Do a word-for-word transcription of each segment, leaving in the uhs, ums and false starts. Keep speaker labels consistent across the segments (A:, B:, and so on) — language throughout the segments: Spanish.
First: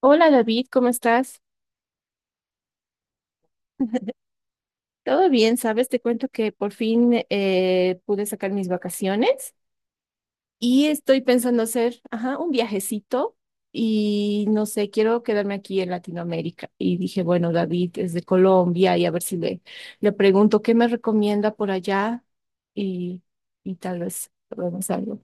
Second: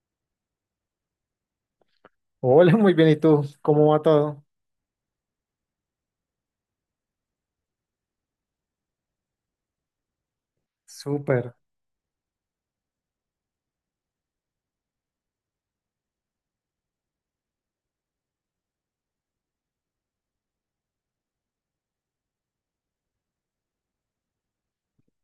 A: Hola David, ¿cómo estás?
B: Hola, muy bien. ¿Y tú? ¿Cómo va todo?
A: Todo bien, ¿sabes? Te cuento que por fin eh, pude sacar mis vacaciones y estoy
B: Súper.
A: pensando hacer, ajá, un viajecito y no sé, quiero quedarme aquí en Latinoamérica. Y dije, bueno, David es de Colombia y a ver si le, le pregunto qué me recomienda por allá y, y tal vez probemos algo.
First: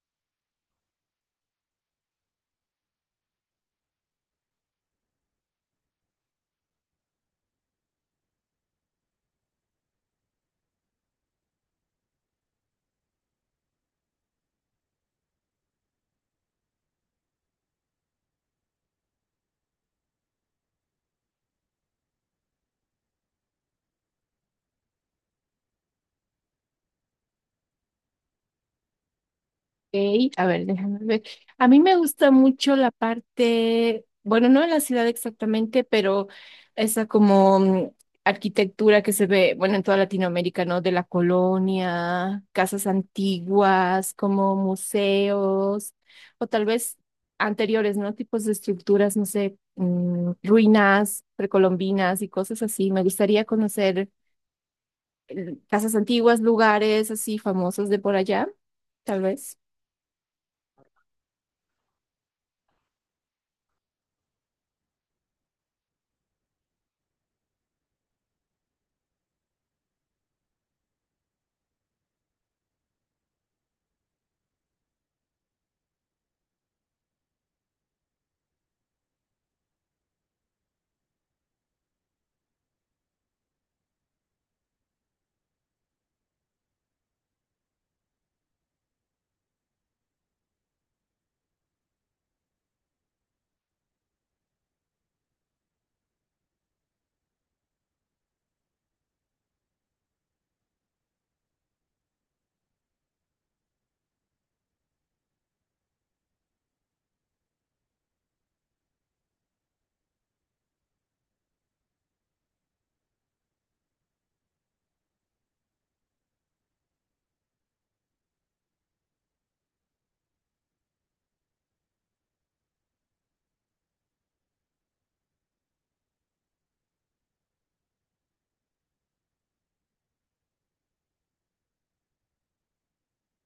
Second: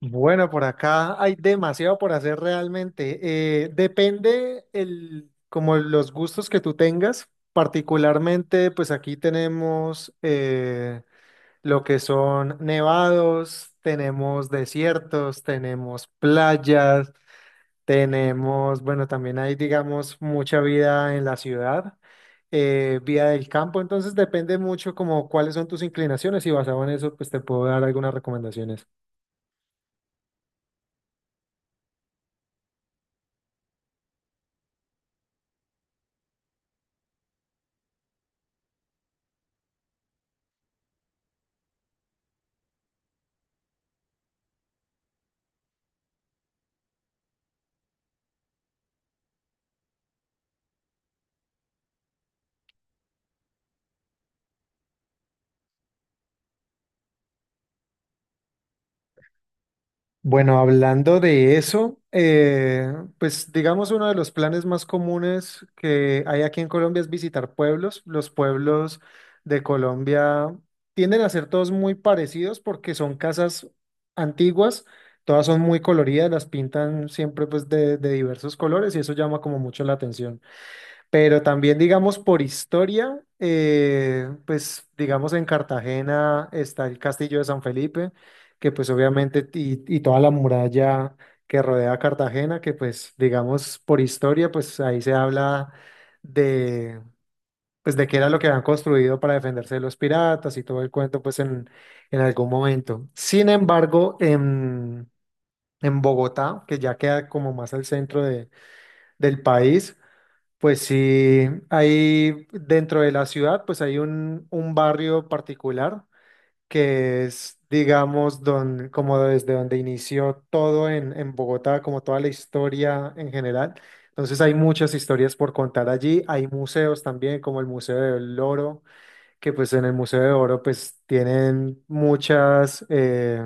B: Bueno, por acá hay demasiado por hacer realmente. Eh, depende el, como los gustos que tú tengas. Particularmente, pues aquí tenemos eh, lo que son nevados, tenemos desiertos, tenemos playas. Tenemos, bueno, también hay, digamos, mucha vida en la ciudad, eh, vida del campo, entonces depende mucho como cuáles son tus inclinaciones y basado en eso, pues te puedo dar algunas recomendaciones.
A: Ok, a ver, déjame ver. A mí me gusta mucho la parte, bueno, no en la ciudad exactamente, pero esa como mm, arquitectura que se ve, bueno, en toda Latinoamérica, ¿no? De la colonia, casas antiguas, como museos, o tal vez anteriores, ¿no? Tipos de estructuras, no sé, mm, ruinas precolombinas y cosas así. Me gustaría conocer eh, casas antiguas, lugares así famosos de por allá, tal vez.
B: Bueno, hablando de eso, eh, pues digamos uno de los planes más comunes que hay aquí en Colombia es visitar pueblos. Los pueblos de Colombia tienden a ser todos muy parecidos porque son casas antiguas, todas son muy coloridas, las pintan siempre pues de, de diversos colores y eso llama como mucho la atención. Pero también, digamos, por historia, eh, pues, digamos, en Cartagena está el Castillo de San Felipe, que pues obviamente, y, y toda la muralla que rodea a Cartagena, que pues, digamos, por historia, pues ahí se habla de, pues, de qué era lo que habían construido para defenderse de los piratas y todo el cuento, pues, en, en algún momento. Sin embargo, en, en Bogotá, que ya queda como más al centro de, del país, pues sí, hay dentro de la ciudad, pues hay un, un barrio particular que es, digamos, don, como desde donde inició todo en, en Bogotá, como toda la historia en general. Entonces hay muchas historias por contar allí. Hay museos también, como el Museo del Oro que pues en el Museo de Oro pues tienen muchas, eh,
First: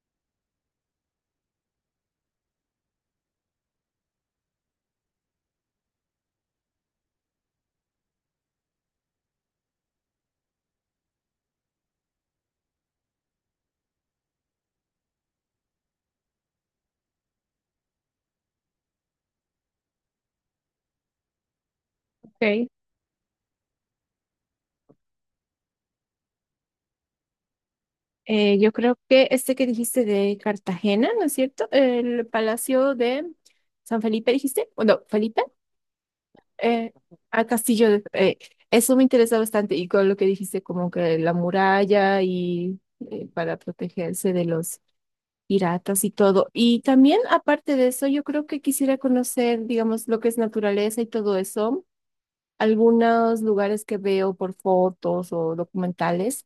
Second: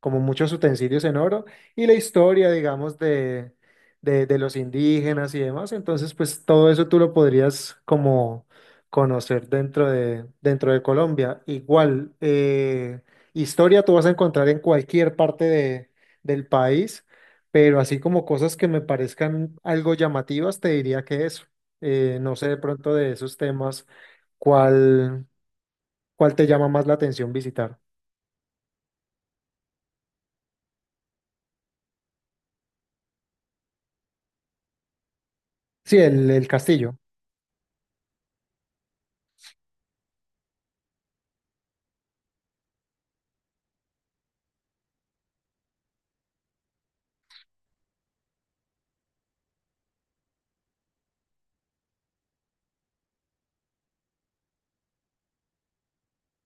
B: como muchos utensilios en oro y la historia, digamos, de, de, de los indígenas y demás. Entonces, pues todo eso tú lo podrías como conocer dentro de, dentro de Colombia. Igual, eh, historia tú vas a encontrar en cualquier parte de, del país, pero así como cosas que me parezcan algo llamativas, te diría que eso. Eh, no sé de
A: Ok.
B: pronto de esos temas. ¿Cuál? ¿Cuál te llama más la atención visitar?
A: Eh, yo creo que este que dijiste de Cartagena, ¿no es cierto? El Palacio de San Felipe, dijiste. O no, Felipe,
B: Sí, el, el
A: eh,
B: castillo.
A: a Castillo de- eh, eso me interesa bastante. Y con lo que dijiste, como que la muralla y eh, para protegerse de los piratas y todo. Y también, aparte de eso, yo creo que quisiera conocer, digamos, lo que es naturaleza y todo eso. Algunos lugares que veo por fotos o documentales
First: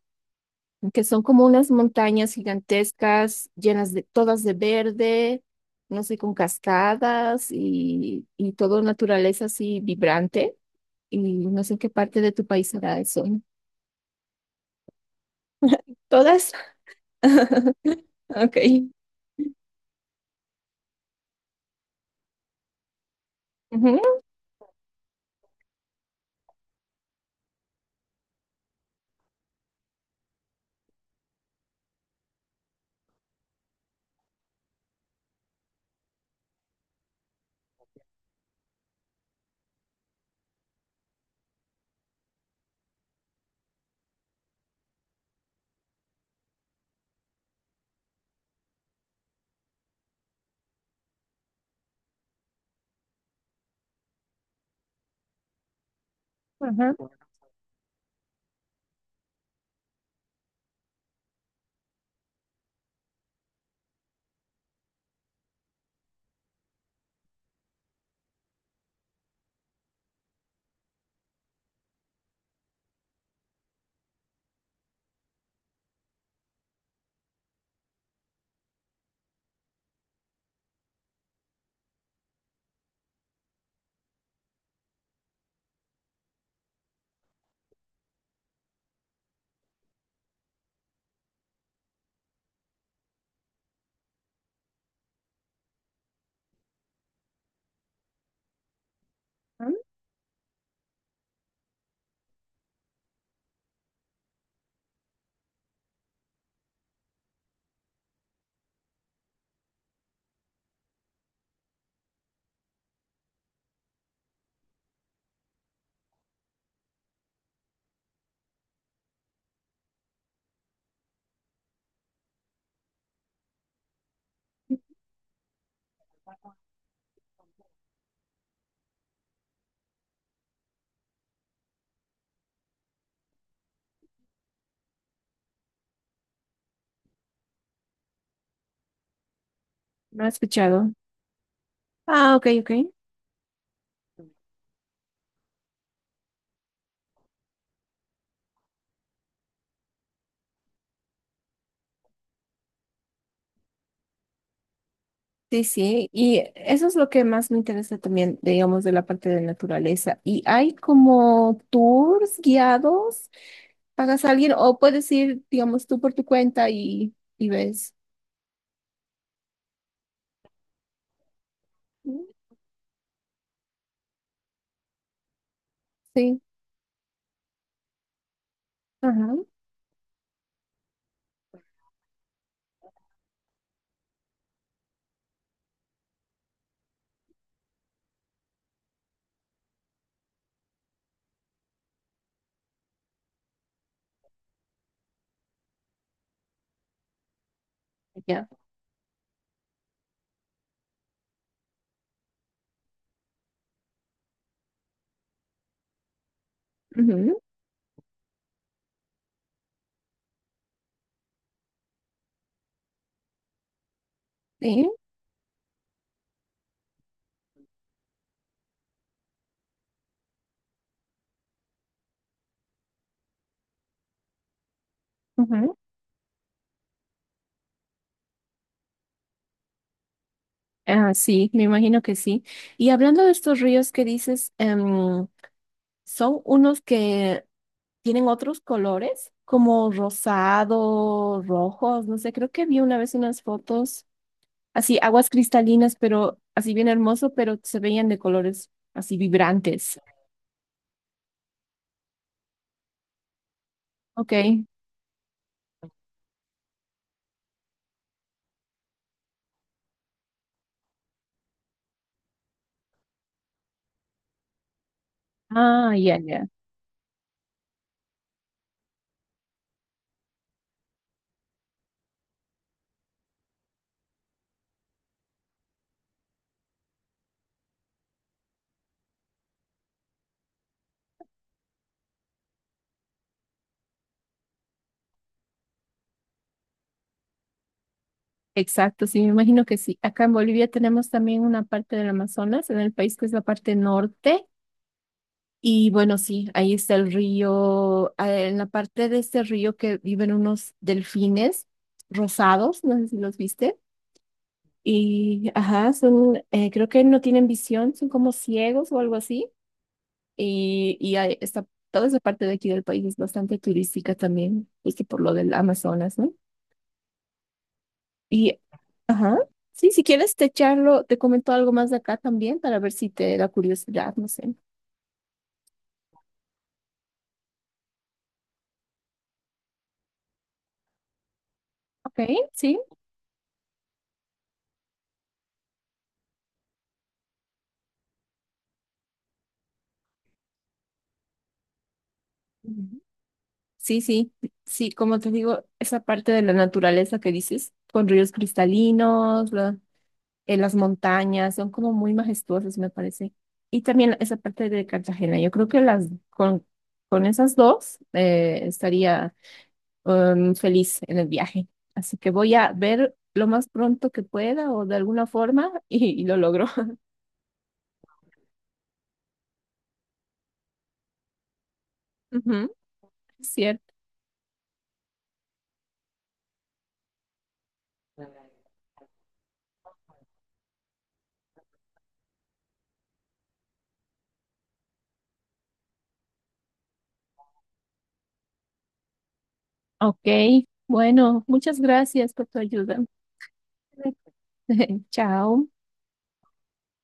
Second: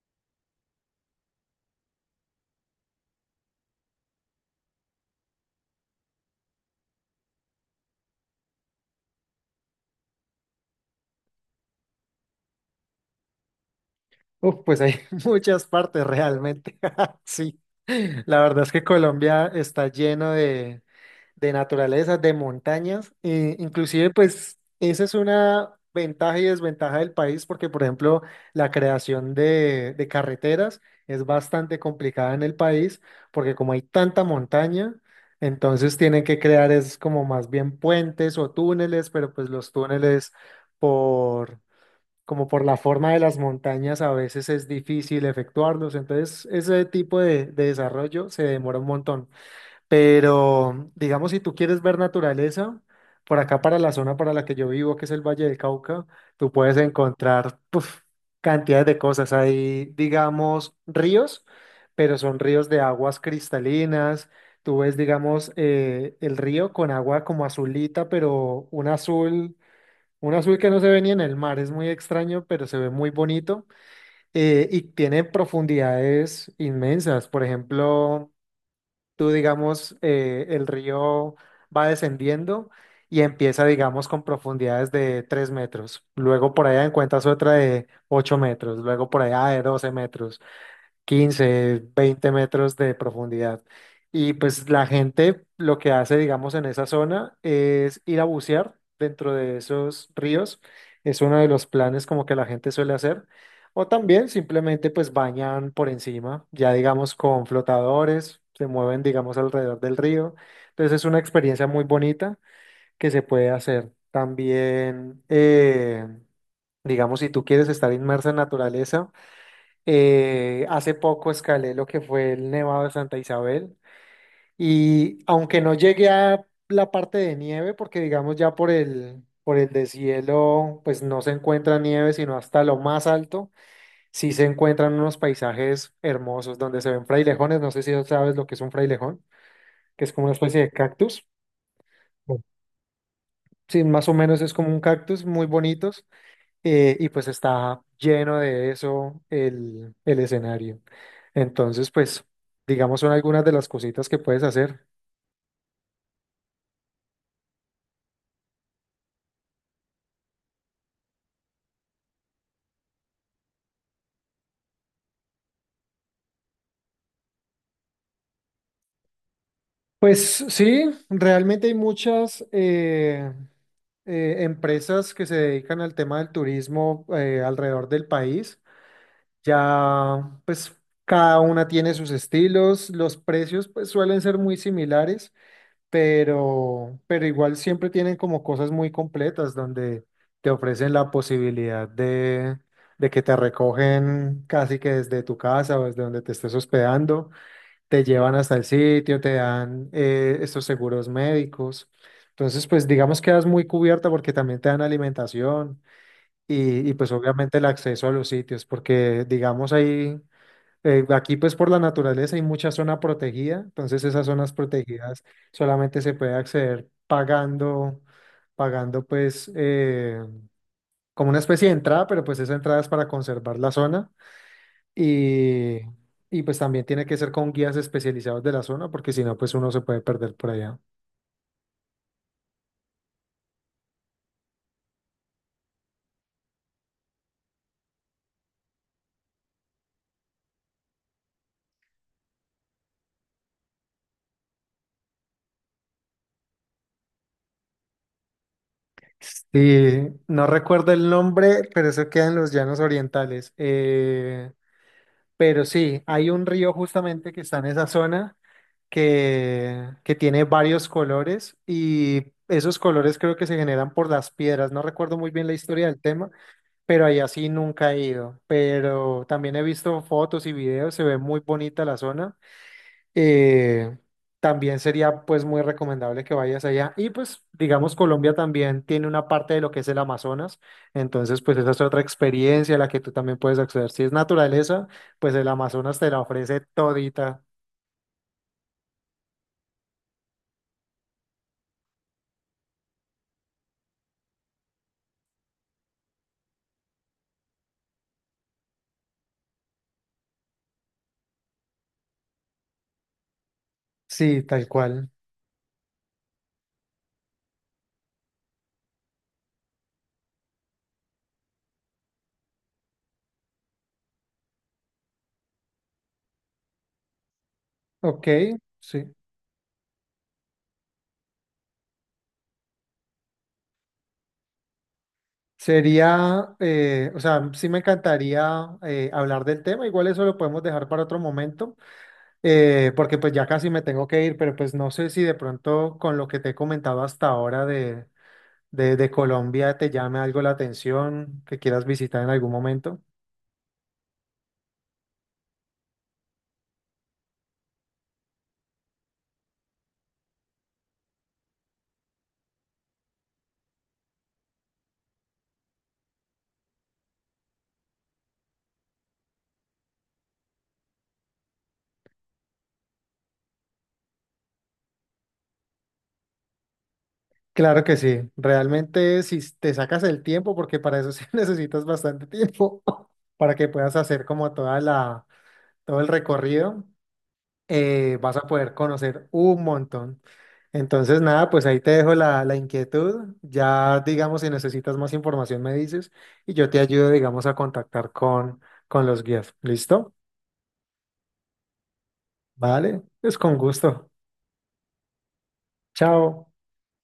A: que son como unas montañas gigantescas, llenas de todas de verde, no sé, con cascadas y, y todo naturaleza así vibrante. Y no sé en qué parte de tu país será eso.
B: Uf, pues hay muchas partes
A: ¿Todas?
B: realmente. Sí, la
A: Ok.
B: verdad es que Colombia está lleno de, de naturaleza, de montañas. Eh, inclusive,
A: Ujú.
B: pues, esa es una ventaja y desventaja del país porque, por ejemplo, la creación de, de carreteras es bastante complicada en el país porque como hay tanta montaña, entonces tienen que crear es como más bien puentes o túneles, pero pues los túneles por... como por la forma de las montañas a veces es difícil efectuarlos, entonces ese tipo de de desarrollo se demora un montón. Pero, digamos, si tú quieres ver naturaleza, por acá para la zona para la que yo vivo, que es el Valle del Cauca, tú puedes
A: Ajá,
B: encontrar puf, cantidades de cosas. Hay, digamos, ríos, pero son ríos de aguas cristalinas. Tú ves, digamos, eh, el río con agua como azulita, pero un azul, un azul que no se ve ni en el mar. Es muy extraño, pero se ve muy bonito. Eh, y tiene profundidades inmensas. Por ejemplo tú, digamos, eh, el río va descendiendo y empieza, digamos, con profundidades de tres metros. Luego por allá encuentras otra de ocho metros, luego por allá de doce metros, quince, veinte metros de profundidad. Y pues la gente lo que hace, digamos, en esa zona es ir a bucear dentro de
A: ajá,
B: esos ríos. Es uno de los planes como que la gente suele hacer. O también simplemente pues bañan por encima, ya digamos con flotadores, se mueven digamos alrededor del río. Entonces es una experiencia muy bonita que se puede hacer. También, eh, digamos, si tú quieres estar inmersa en naturaleza, eh, hace poco escalé lo que fue el Nevado de Santa Isabel y aunque no llegué a la parte de nieve, porque digamos ya por el, por el deshielo, pues no se encuentra nieve, sino hasta lo más alto, sí se encuentran unos paisajes hermosos donde se ven frailejones, no sé si sabes lo que es un frailejón, que es
A: no
B: como
A: he
B: una especie de
A: escuchado.
B: cactus.
A: Ah,
B: Bueno.
A: ok, ok.
B: Sí, más o menos es como un cactus, muy bonitos. Eh, y pues está lleno de eso el, el escenario. Entonces, pues, digamos, son algunas de las cositas que puedes hacer.
A: Sí, sí, y eso es lo que más me interesa también, digamos, de la parte de naturaleza. ¿Y hay como tours guiados pagas a alguien o puedes ir, digamos, tú por tu cuenta y, y ves.
B: Pues sí, realmente hay muchas eh, eh, empresas que se dedican al tema del
A: Sí,
B: turismo eh, alrededor del país.
A: ajá,
B: Ya, pues, cada una tiene sus estilos, los precios, pues, suelen ser muy similares. pero, pero igual siempre tienen como cosas muy completas donde te ofrecen la posibilidad de, de que te recogen casi que desde tu casa o desde donde te estés hospedando, te llevan
A: ya.
B: hasta el sitio, te dan eh, estos seguros médicos. Entonces, pues digamos que quedas muy cubierta porque también te dan alimentación y, y pues
A: Ujú,
B: obviamente el acceso a los sitios, porque digamos ahí eh, aquí pues por la naturaleza hay mucha zona protegida, entonces esas zonas
A: sí,
B: protegidas solamente se puede acceder pagando, pagando pues eh, como una especie de entrada, pero pues esa entrada es para conservar la zona
A: ujú.
B: y, y pues también tiene que ser con guías especializados de la zona porque si no pues uno se puede perder por allá.
A: Ah, sí, me imagino que sí. Y hablando de estos ríos que dices, em, son unos que tienen otros colores, como rosado, rojos, no sé, creo que vi una vez unas fotos, así aguas cristalinas, pero así bien hermoso, pero se veían de colores así vibrantes.
B: Sí, no recuerdo el nombre, pero eso queda en los llanos orientales. Eh,
A: Ok.
B: Pero sí, hay un río justamente que está en esa zona que, que tiene varios colores y esos colores creo que se generan por las piedras. No recuerdo muy bien la historia
A: Ah,
B: del
A: ya,
B: tema,
A: ya.
B: pero allá sí nunca he ido. Pero también he visto fotos y videos, se ve muy bonita la zona eh, también sería pues muy recomendable que vayas allá. Y pues digamos Colombia también tiene una parte de lo que es el Amazonas, entonces pues esa es otra experiencia a la que tú también puedes acceder. Si es naturaleza, pues el Amazonas te la ofrece todita.
A: Exacto, sí, me imagino que sí. Acá en Bolivia tenemos también una parte del Amazonas, en el país que es la parte norte. Y bueno, sí, ahí está el río, eh, en la parte de este río que viven unos delfines rosados, no sé si los viste.
B: Sí, tal cual.
A: Y, ajá, son, eh, creo que no tienen visión, son como ciegos o algo así. Y, y ahí está, toda esa parte de aquí del país es bastante turística también, justo por lo del Amazonas, ¿no?
B: Ok,
A: Y,
B: sí.
A: ajá, sí, si quieres te charlo, te comento algo más de acá también para ver si te da curiosidad, no sé.
B: Sería, eh, o sea, sí me encantaría eh, hablar del tema, igual eso lo podemos dejar para otro momento,
A: Ok, sí.
B: eh, porque pues ya casi me tengo que ir, pero pues no sé si de pronto con lo que te he comentado hasta ahora de, de, de Colombia te llame algo la atención, ¿que quieras visitar en algún momento?
A: Ujú. Sí, sí, sí, como te digo, esa parte de la naturaleza que dices, con ríos cristalinos, la- eh, las montañas, son como muy majestuosas, me parece. Y también esa parte de Cartagena, yo creo que las con, con esas dos eh, estaría em, feliz en el viaje. Así que voy a ver lo más pronto que pueda o de alguna forma y, y lo logro.
B: Claro que sí, realmente si te sacas el tiempo, porque para eso sí necesitas bastante
A: Ujú,
B: tiempo, para que
A: cierto.
B: puedas hacer como toda la, todo el recorrido, eh, vas a poder conocer un montón. Entonces, nada, pues ahí te dejo la, la inquietud. Ya, digamos, si necesitas más información, me dices y yo te ayudo, digamos, a contactar con, con los guías. ¿Listo?
A: Ok, bueno, muchas gracias por tu ayuda.
B: Vale, pues con gusto.
A: Chao.
B: Chao.